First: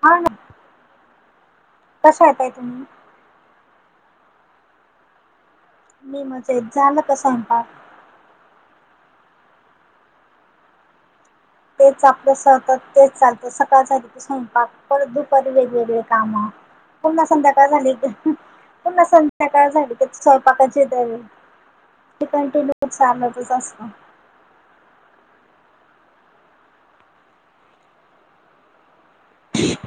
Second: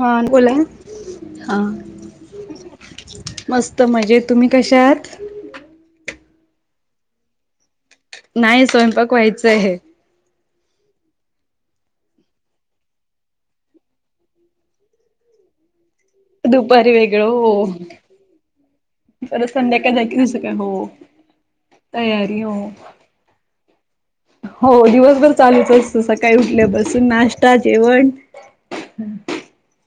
हा बोला हा कशा येताय तुम्ही मस्त मजेत तुम्ही कशे आहात? मी मजेत झालं सगयपाय नाही स्वयंपाक व्हायच आहे तेच आपलं सतत तेच चालतं सकाळ चालते ते स्वयंपाक परत दुपारी वेगवेगळ कामा दुपारी पुन्हा वेगळं हो संध्याकाळ झाली की पुन्हा परत संध्याकाळ झाली की दुसरं काय स्वयंपाकाची हो दळ तयारी हो कंटिन्यू चालतच असत. हो दिवसभर चालूच असत सकाळी उठल्यापासून नाश्ता जेवण तेच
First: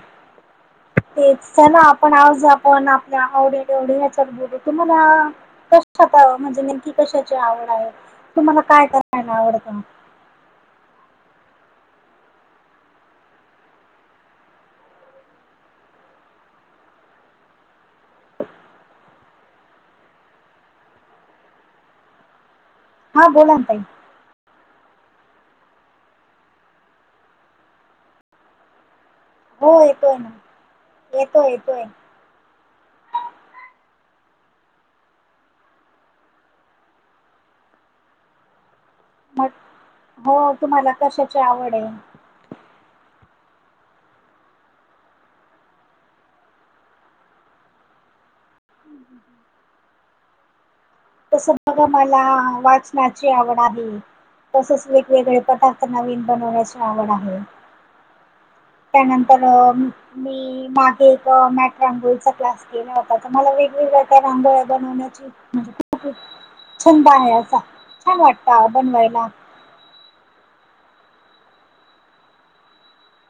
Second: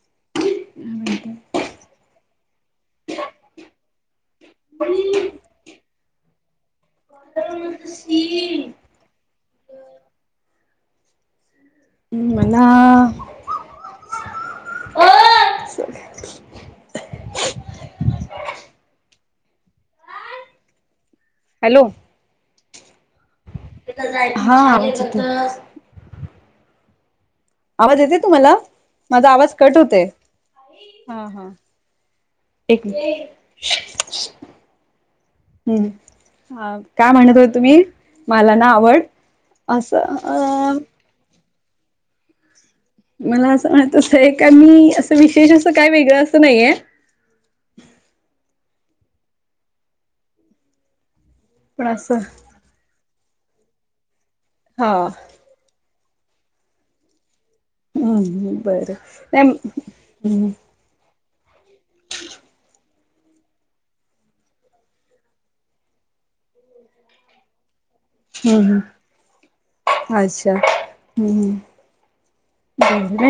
चला आपण आवज आपण आपल्या आवडे तेवढी ह्याच्यात बोलू तुम्हाला कशात म्हणजे नेमकी कशाची आवड आहे? तुम्हाला काय करायला आवडतं? हम मला हॅलो हा बोला ना ताई हा आवाज येते तुम्हाला माझा आवाज कट हो होतय येतोय ना हा हा येतोय येतोय एक [inaudible] हम् काय म्हणत होते तुम्ही मला ना आवड- मग असं हो अ तुम्हाला कशाची आवड हे मला अस वाटतय का मी अस विशेष अस काय वेगळ अस नाहीये [inaudible] तस बघा पण असं मला वाचनाची आवड आहे तसेच हा वेगवेगळे पदार्थ- नवीन बनवण्याची आवड आहे हम्म बरं त्यानंतर नाही मी हम्म मा एक मॅट रांगोलीचा क्लास केला होता तर मला वेगवेगळ्या त्या रांगोळ्या बनवण्याची म्हणजे छंद आहे असा छान वाटत ओ हम्म बनवायला अच्छा हम्म हम्म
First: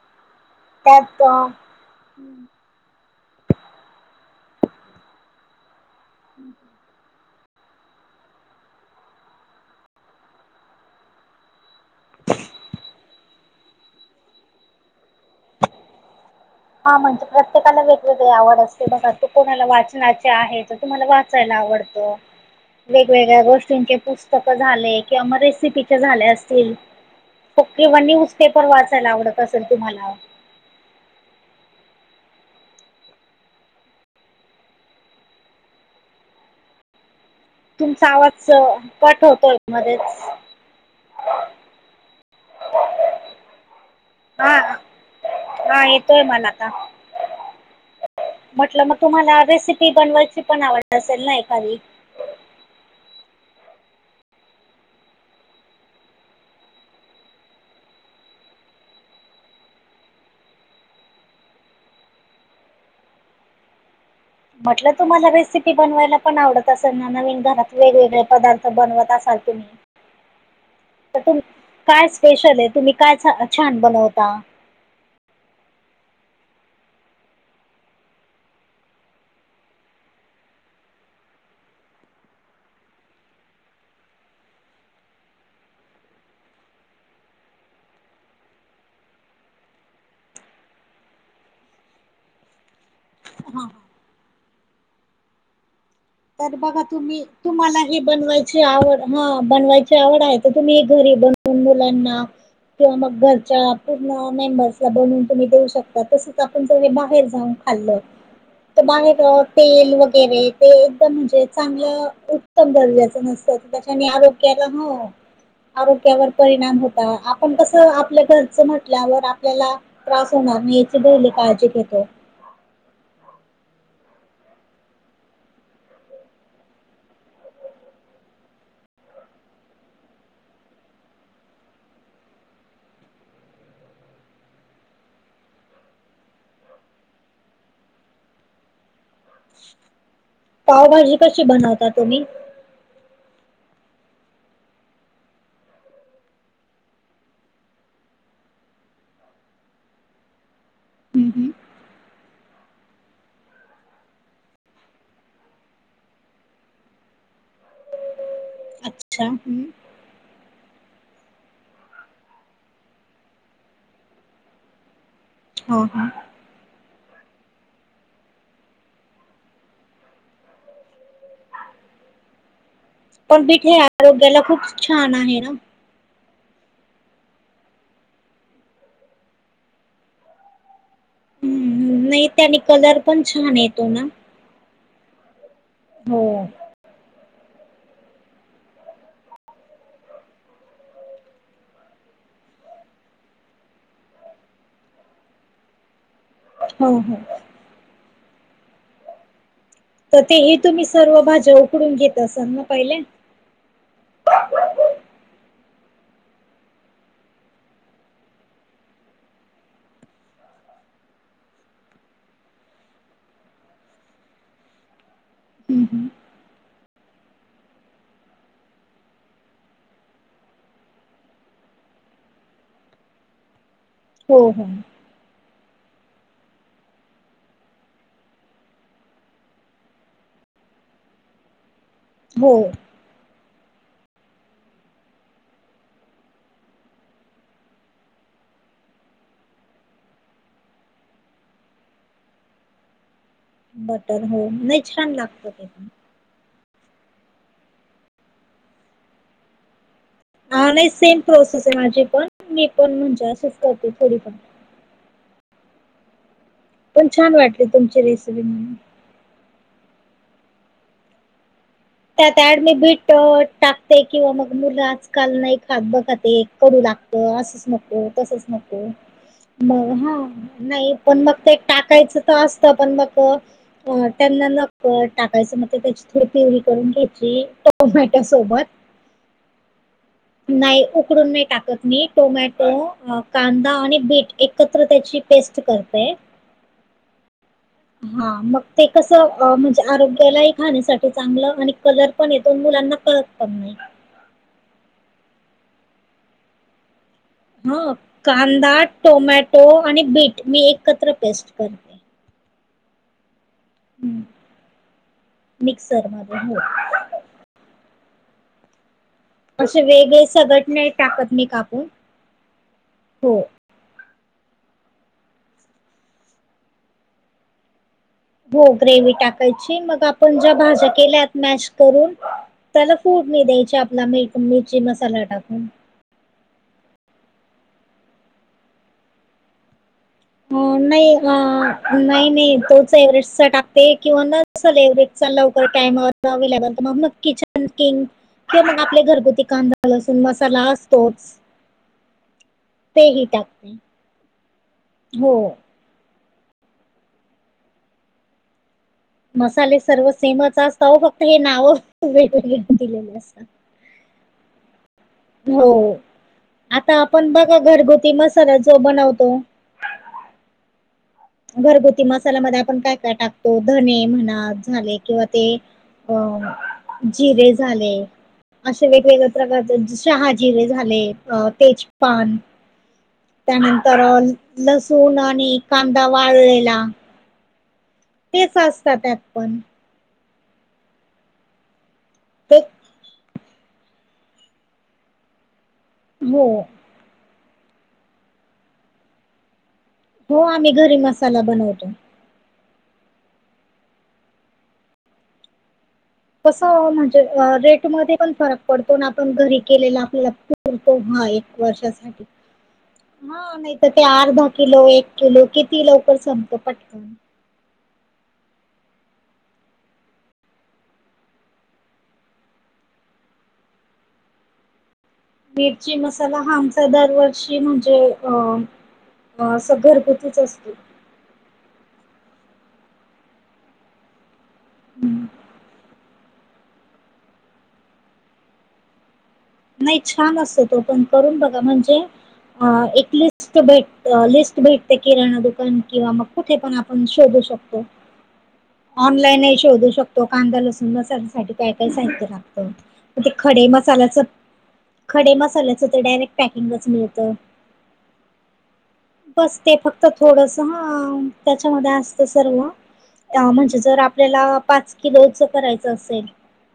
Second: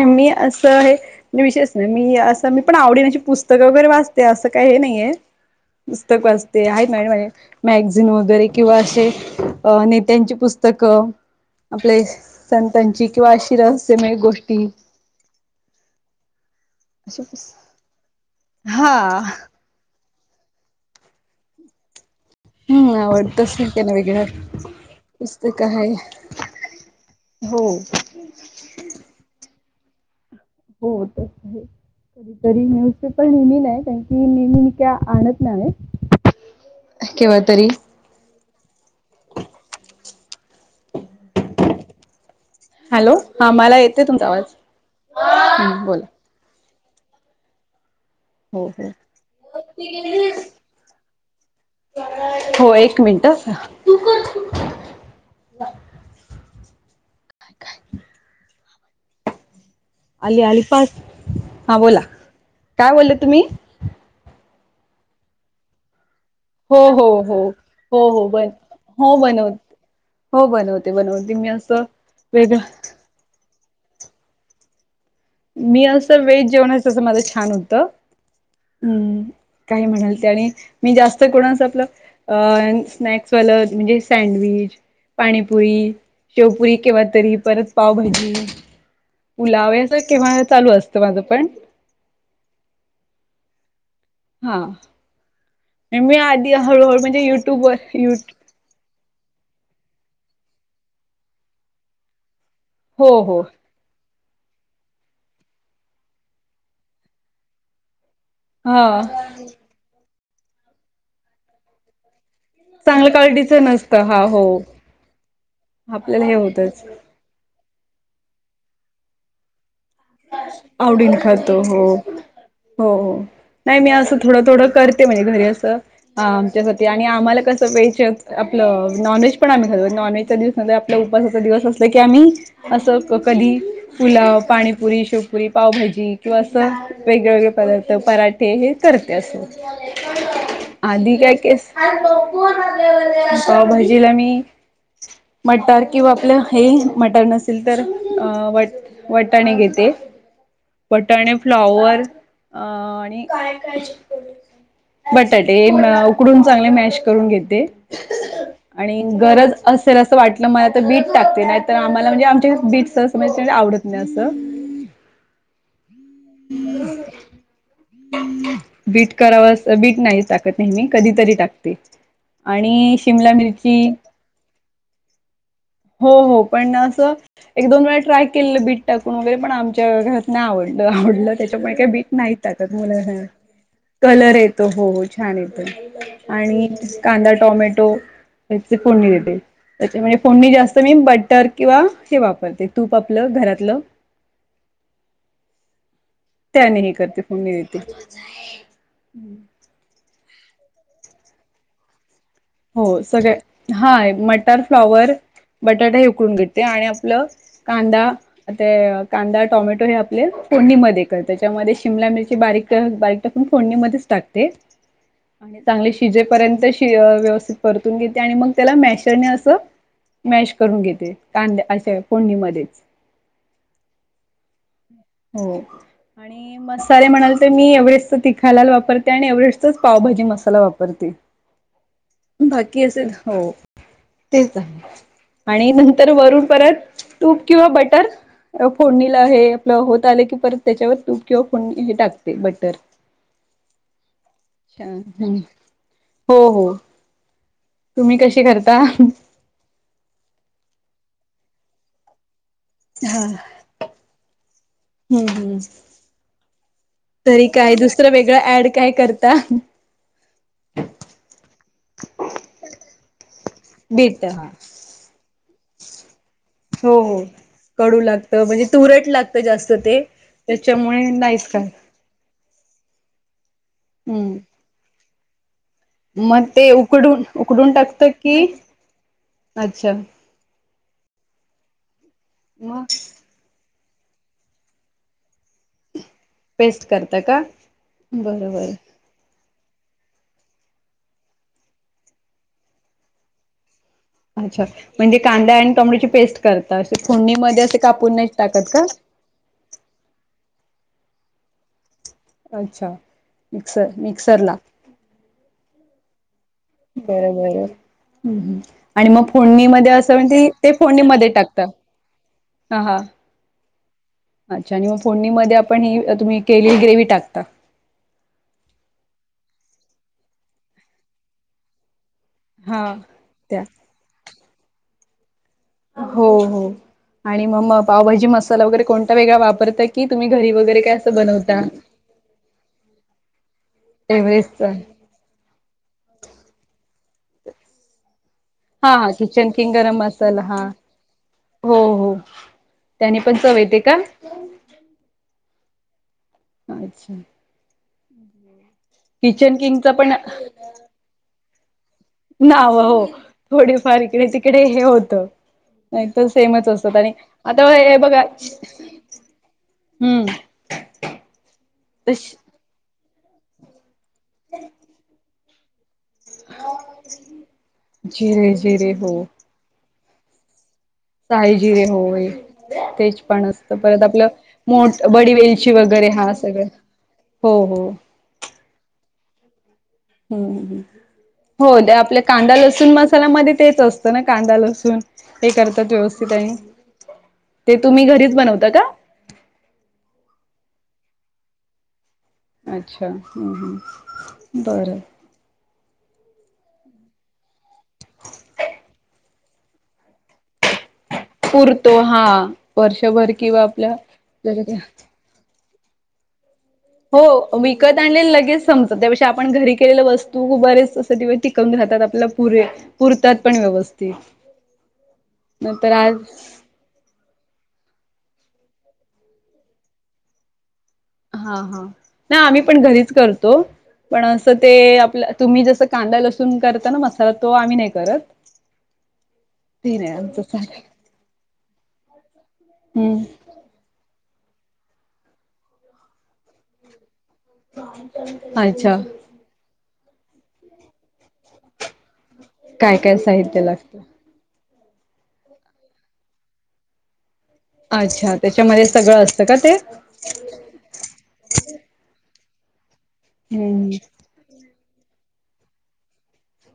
मी अस हे त्यात अ, विशेष नाय मी अस मी आवडणीची पुस्तक वगैरे वाचते अस काही हे नाहीय पुस्तक वाचते नाय माहित मॅगझिन वगैरे किंवा असे नेत्यांची पुस्तक आपले संतांची किंवा अशी रहस्यमय गोष्टी- हा अशी म्हणजे प्रत्येकाला वेगवेगळी आवड असते हा बघा तो कोणाला वाचनाचे आहे तुम्हाला वाचायला आवडत हम्म वेगवेगळ्या आवडतच त्यांना गोष्टींचे वेगळं पुस्तक झाले किंवा मग पुस्तक आहे रेसिपीचे झाले असतील हो किंवा न्यूज पेपर वाचायला आवडत असेल तुम्हाला हो तर आहे कधीतरी न्युजपेपर नेहमी नाही कारण की नेहमी मी काय आणत नाही केव्हा तरी तुमचा आवाज कट होतोय मध्येच हॅलो हा मला येते तुमचा आवाज हा हा हम्म बोला येतोय मला आता हो म्हटल हो मग तुम्हाला रेसिपी बनवायची पण आवड असेल ना एखादी हो एक मिनट काय काय [inaudible] आली आली फास्ट हा बोला काय बोलले तुम्ही म्हटल तुम्हाला रेसिपी बनवायला पण आवडत हो असल ना हो नवीन हो घरात हो वेगवेगळे हो बन पदार्थ बनवत हो असाल बनव तुम्ही हो बनवते तर बनवते तुम मी अस काय स्पेशल वेगळ आहे तुम्ही काय छान बनवता मी अस वेज जेवणस माझ छान होत हम् काही म्हणाल ते आणि मी जास्त कोणाच आपल अ स्नॅक्सवाल म्हणजे सँडविच पाणीपुरी, शेवपुरी केव्हा तरी परत पावभाजी पुलाव या केव्हा चालु असत माझ पण हा हा मी आधी तर बघा हळूहळू म्हणजे तुम्ही युट्यूब वर तुम्हाला हे यु बनवायच ची आवड हा बनवायची आवड आहे तर तुम्ही घरी बनवुन मुलांना किंवा हो मग हो घरच्या पुर्ण मेंबर्सला बनवुन तुम्ही देऊ शकता तसच आपण जरी हे बाहेर जाऊन खाल्लं तर हा बाहेर तेल वगैरे ते एकदम म्हणजे चांगल उत्तम चांगलं दर्जाच क्वालिटीचं नसत नसतं त्याच्याने हा आरोग्याला हो आपल्याला आरोग्यावर हे परिणाम होतच होता पण कसं आपल्या घरचं म्हटल्यावर आपल्याला त्रास होणार. आवडीन खातो हो [unintelligible] हो, नाही मी असं थोडं थोडं करते म्हणजे घरी असं आमच्यासाठी आणि आम्हाला कसं वेज, आपलं नॉनव्हेज पण आम्ही खाल्लं. नॉन व्हेजच्या दिवस आपल्या उपवासाचा दिवस असला की, आम्ही अस कधी पुलाव, पाणी पुरी, शेवपुरी, पावभाजी किंवा असं वेगळेवेगळे पदार्थ. परा ठे. ते हे करते अस. पावभाजी आधी काय कशी केस बनवता तुम्ही पावभाजीला मी मटार किंवा आपलं हे मटार नसेल तर, अ वट वटाणे घेत ते. हम्म वटाणे हम्म फ्लॉवर आणि बटाटे उकडून चांगले मॅश करून घेते, आणि अच्छा गरज हम्म अस जर असं वाटलं मला तर बीट टाकते. नाही तर, आम्हाला म्हणजे आमचे बीटज आवडत नाही असं हो हं. [unintelligible] बीट कराव अस बीट नाही टाकत नेहमी, कधीतरी टाकते आणि शिमला पण बीट हे मिरची आरोग्याला खूप छान आहे ना. हो हो, पण असं एक, दोन वेळा ट्राय केलंल बीट टाकून वगैरे पण आमच्या घरात नाही आवडलं. आवड त्याच्यामुळे काही बीट हम्म नाही त्याने टाकत मु कलर पण छान येतो ना कलर येत त हो हो, छान येतो हो आणि कांदा, टॉमॅटो फोडणी देते. त्याच्या मध्ये फोडणी जास्त मी बटर किंवा हे वापरते तूप आपलं घरातलं. त्यांनी हे हो हो करते, फोडणी देते. तर ते हे तुम्ही सर्व भाज्या उकडून घेत त्या हो, सगळ हा. मटर, फ्लॉवर, बटाटा हे उकडून घेते आणि आपलं कांदा ता कांदा, टोमॅटो हे आपले फोडणीमध्ये करते, त्याच्यामध्ये शिमला मिरची बारीक बारीक टाकून फोडणीमध्येच टाकते. रीकाम आहे आणि चांगले शिजेपर्यंत श व्यवस्थित परतून घेते, आणि मग त्याला मॅशरने असं मॅश करून घेते, कांद्या अशा फोडणीमध्ये. हो हो. हो. आणि मसाले म्हणाले तर, मी एव्हरेस्ट तिखालाल वापरते, आणि एव्हरेस्टच पावभाजी मसाला वापरते. रीकाम आहे बाकी अजून? हो, तेच आहे. आणि नंतर वरून परत तूप किंवा बटर फोडणीला हे होत आले की, परत त्याच्यावर तूप किंवा फो हे टाकते बटर. बटर हो, लईच छान लागत त्याच्या हो हो, तुम्ही कशी करता? हा नाही सेम प्रोसेस आहे माझी पण. मी पण हा म्हणजे अशीच करते थोडी फार. हम्म हम्म. पण छान तरी वाटली काय? तुमची दुसरं रेसिपी वेगळं ऍड म्हणून काय करता? त्यात ऍड मी बीट टाकते बीट किंवा हा. मग मुलं आजकाल नाही खात बघा ते कटू हो लागत, हो. असंच कडू नको, तसच लागतं म्हणजे नको, तुरट लागतं जास्त मग ते हा. नाही त्याच्यामुळे पण मग नाहीच ते एक खात. टाकायचं त असत पण मग अ हम्म त्यांना ना टाकायचं म ते त्याच्या मग ते उकडून, उकडून टाकत की, सोबत अच्छा नाही उकडून नाही टाकत मी टोमॅटो मग अ कांदा आणि बीट एकत्र त्याची पेस्ट करते. पेस्ट करता का? हा बरं मग बरं ते कसं म्हणजे आरोग्यालाही खाण्यासाठी चांगलं आणि कलर पण येतो अन मुलांना कळत पण नाही. अच्छा, म्हणजे कांदा आणि टोमॅटोची पेस्ट करता अशी फोडणी हा. कांदा, टोमॅटो आणि बीट मी एकत्र पेस्ट कर अच्छा, मिक्सर मिक्सरला मिक्सर मध्ये हो. बर बर, हं हं, आणि मग असे फोडणीमध्ये असं वेगळे म्हण सगट ते नाही फोणीमध्ये टाकत मी टाकता, कापून हा हा. हो अच्छा आणि मग फोडणीमध्ये आपण ही तुम्ही केलेली ग्रेव्ही टाकता. हो ग्रेव्ही टाकायची मग आपण ज्या भाज्या केल्यात मॅश करून हा त्याला फोडणी त्या द्यायची आपला मीठ, मिरची मसाला टाकून. हो हो, आणि मग म पावभाजी मसाला वगैरे कोणता वेगळा वापरताय की तुम्ही घरी अ वगैरे काय नाही असं अ बनवता? नाही नाही तोच एव्हरेस्टचा टाकते किंवा एव्हरेस्टचा नसल एव्हरेस्ट चा लवकर टाइमावर अवलेबल मग मग किचन किंग किंवा मग हा आपले हा घरगुती किचन किंग कांदा, गरम लसूण मसाला हा. असतोच. हो हो त्याने तेही पण चव टाकते. येते का? हो अच्छा [unintelligible] मसाले किंगच सर्व पण सेमच असता ओ फक्त हे नावं नावं हो, थोडेफार इकडे तिकडे हे होतं हो नाहीतर सेमच आता असतात आणि, आपण बघा आता हे घरगुती बघा मसाला जो बनवतो हम्म घरगुती मसाल्यामध्ये आपण काय काय टाकतो धने म्हणा झाले किंवा ते अ जिरे झाले जिरे असे जिरे हो वेगवेगळ्या प्रकारच शहाजीरे झाले. अ, शाहीजिरे होय, तेजपान तेज पान असत त्यानंतर परत आपलं मो लसूण बडी आणि वेलची वगैरे कांदा अरे हा सगळं, वाळलेला हो हो. तेच असतात त्यात पण. हम्म हं हं, हो आपल्या कांदा, ते लसूण मसाल्यामध्ये तेच असतं ना कांदा, लसूण. हे करतात व्यवस्थित हो आहे, ते तुम्ही घरीच बनवता का? हो आम्ही घरी मसाला बनवतो. अच्छा हम्म हम्म बर कस ओ म्हणजे रेट मध्ये पण फरक पडतो ना आपण घरी केलेला आपल्याला पूर तो हा एक पुरतो वर्षासाठी, हा वर्षभर हा किंवा नाही तर आपल्या ते अर्धा किलो, एक तो लो किती लवकर संपतो पटकन हो विकत आणलेल लगेच संपत त्यापेक्षा आपण घरी केलेल्या वस्तू खूप बरेच असे दिवस टिकवून राहतात आपल्याला पुरे, पुरतात पण व्यवस्थित. नंतर मिरची आज मसाला आम च्या कडे दर वर्षी म्हणजे अ अस घरगुतीच असते. हा हा ना आम्ही पण घरीच करतो पण असं ते आपलं तुम्ही जस कांदा लसून करताना मसाला तो आम्ही नाही करत ते नाही छान आमचं असतो चालेल पण करून बघा म्हणजे एकलिस्ट भेट लिस्ट भेटते किराणा दुकान किंवा मग कुठे पण आपण शोधू शकतो. अच्छा ऑनलाईनही शोधू शकतो. कांदा लसून मसाल्यासाठी काय काय साहित्य काय काय लागत ते साहित्य खडे लागतं मसाल्याचं? खडे मसाल्याचं तर डायरेक्ट पॅकिंगच मिळतं. अच्छा त्याच्यामध्ये सगळं असतं का बस ते? फक्त थोडस हा त्याच्यामध्ये असत. सर्व म्हणजे हम्म जर आप आपल्याला पाच किलोच करायच असेल.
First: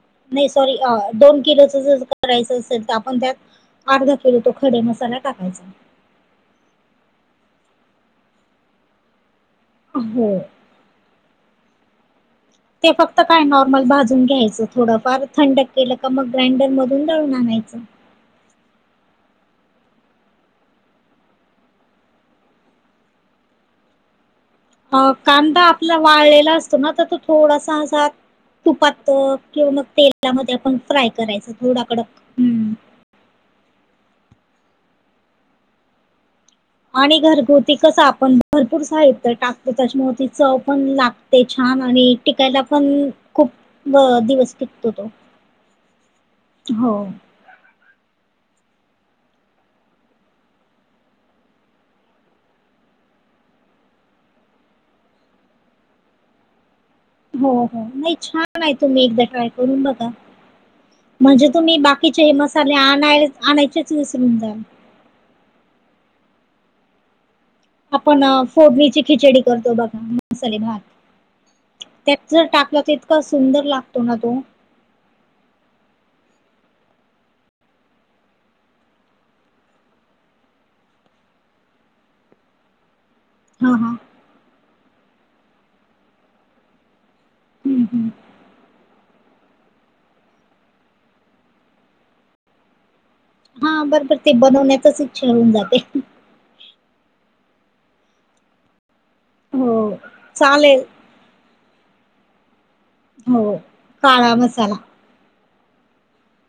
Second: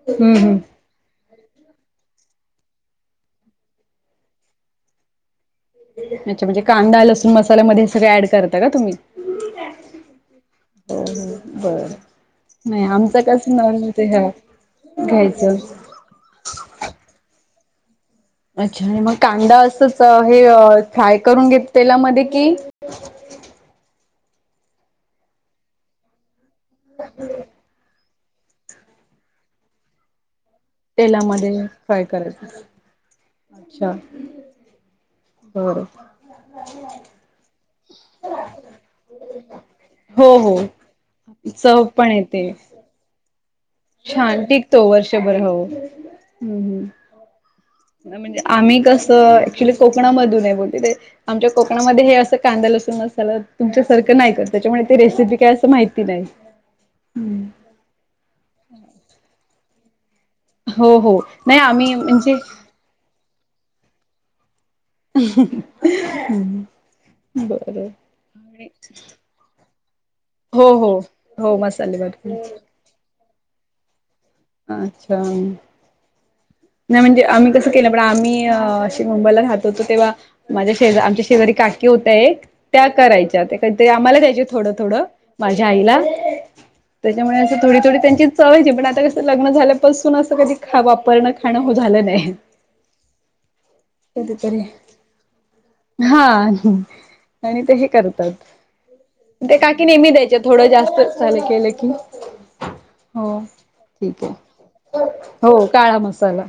हम्म नाही हम्म सॉरी दोन किलोच जर करायच असेल. 'तर आपण त्यात अर्धा किलो तो खडे मसाला टाकायचा'. अच्छा म्हणजे कांदा लसूण मसाल्यामध्ये सगळं ऍड करता का तुम्ही हो हो हो बर- ते फक्त काय नॉर्मल भाजून ह घ्यायचं. थोडंफार घ्यायचं थंड केलं मग ग्राइंडर मधून दळून आणायचं. अच्छा आणि मग कांदा असंच. हे फ्राय करून घेत तेलामध्ये कि अ कांदा आपला वाळलेला असतो. ना तर मग तो थोडासा असा तुपात किंवा मग तेलामध्ये आपण फ्राय करायचं तेलामध्ये थोडा फ्राय कडक, करायचं हम अच्छा बर. आणि घरगुती कसं आपण भरपूर साहित्य टाकतो. त्याच्यामुळे ती हो चव हो पण लाग ते छान चव पण आणि येते टिकायला पण खूप व छान दिवस टिकतो टीकतो तो, वर्षभर हो हम्म हो म्हणजे आम्ही कसं ऍक्च्युली कोकणामधून आहे बोलते आमच्या कोकणामध्ये हे असं कांदा लसूण मसला तुमच्यासारखं नाही. करत त्याच्यामुळे ते रेसिपी काय असं माहिती नाही. हो हो नाही छान आहे. तुम्ही एकदा ट्राय करून बघा. हो हो म्हणजे नाही तुम्ही आम्ही बाकीचे हे म्हणजे मसाले आणाय आणायचेच विसरून झाल. हहह बर आपण फोडणीची खिचडी करतो. बघा मसाले हो भात हो हो मसाले भात त्यात जर टाकलं त इतका सुंदर लागतो ना तो अच्छा! नाही म्हणजे आम्ही कसं केलं. पण आम्ही अशी मुंबईला राहत होतो तेव्हा माझ्या शेजा आमच्या शेजारी काकी होत. एक त्या करायच्या त्या हा काधी तरी हा आम्हाला द्यायचे थोडं थोड माझ्या आईला त्याच्यामुळे असं थोडी हम्म थोडी हम्म त्यांची चव यायची पण आता कसं लग्न झाल्यापासून असं कधी खावा वापरन खान हो झालं नाही. हा बरोबर ते कधीतरी बनवण्यातच इच्छा होऊन जाते हा. आणि ते हे करतात. ते काकी हो नेहमी द्यायचे थोडं चालेल जास्त चाले केलं की हो हो ठीक आहे. काळा मसाला हो काळा मसाला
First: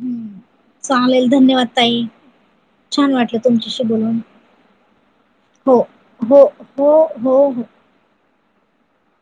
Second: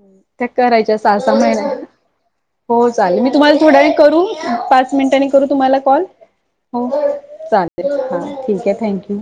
हम्म त्या करायच्या सहा चालेल सहा धन्यवाद महिन्या ताई हो छान चालेल. मी वाटलं तुम्हाला थोड्या तुमच्याशी वेळाने बोलून करू पाच मिनिटांनी करू हो तुम्हाला कॉल हो चालेल. हा ठीक हे थँक यू.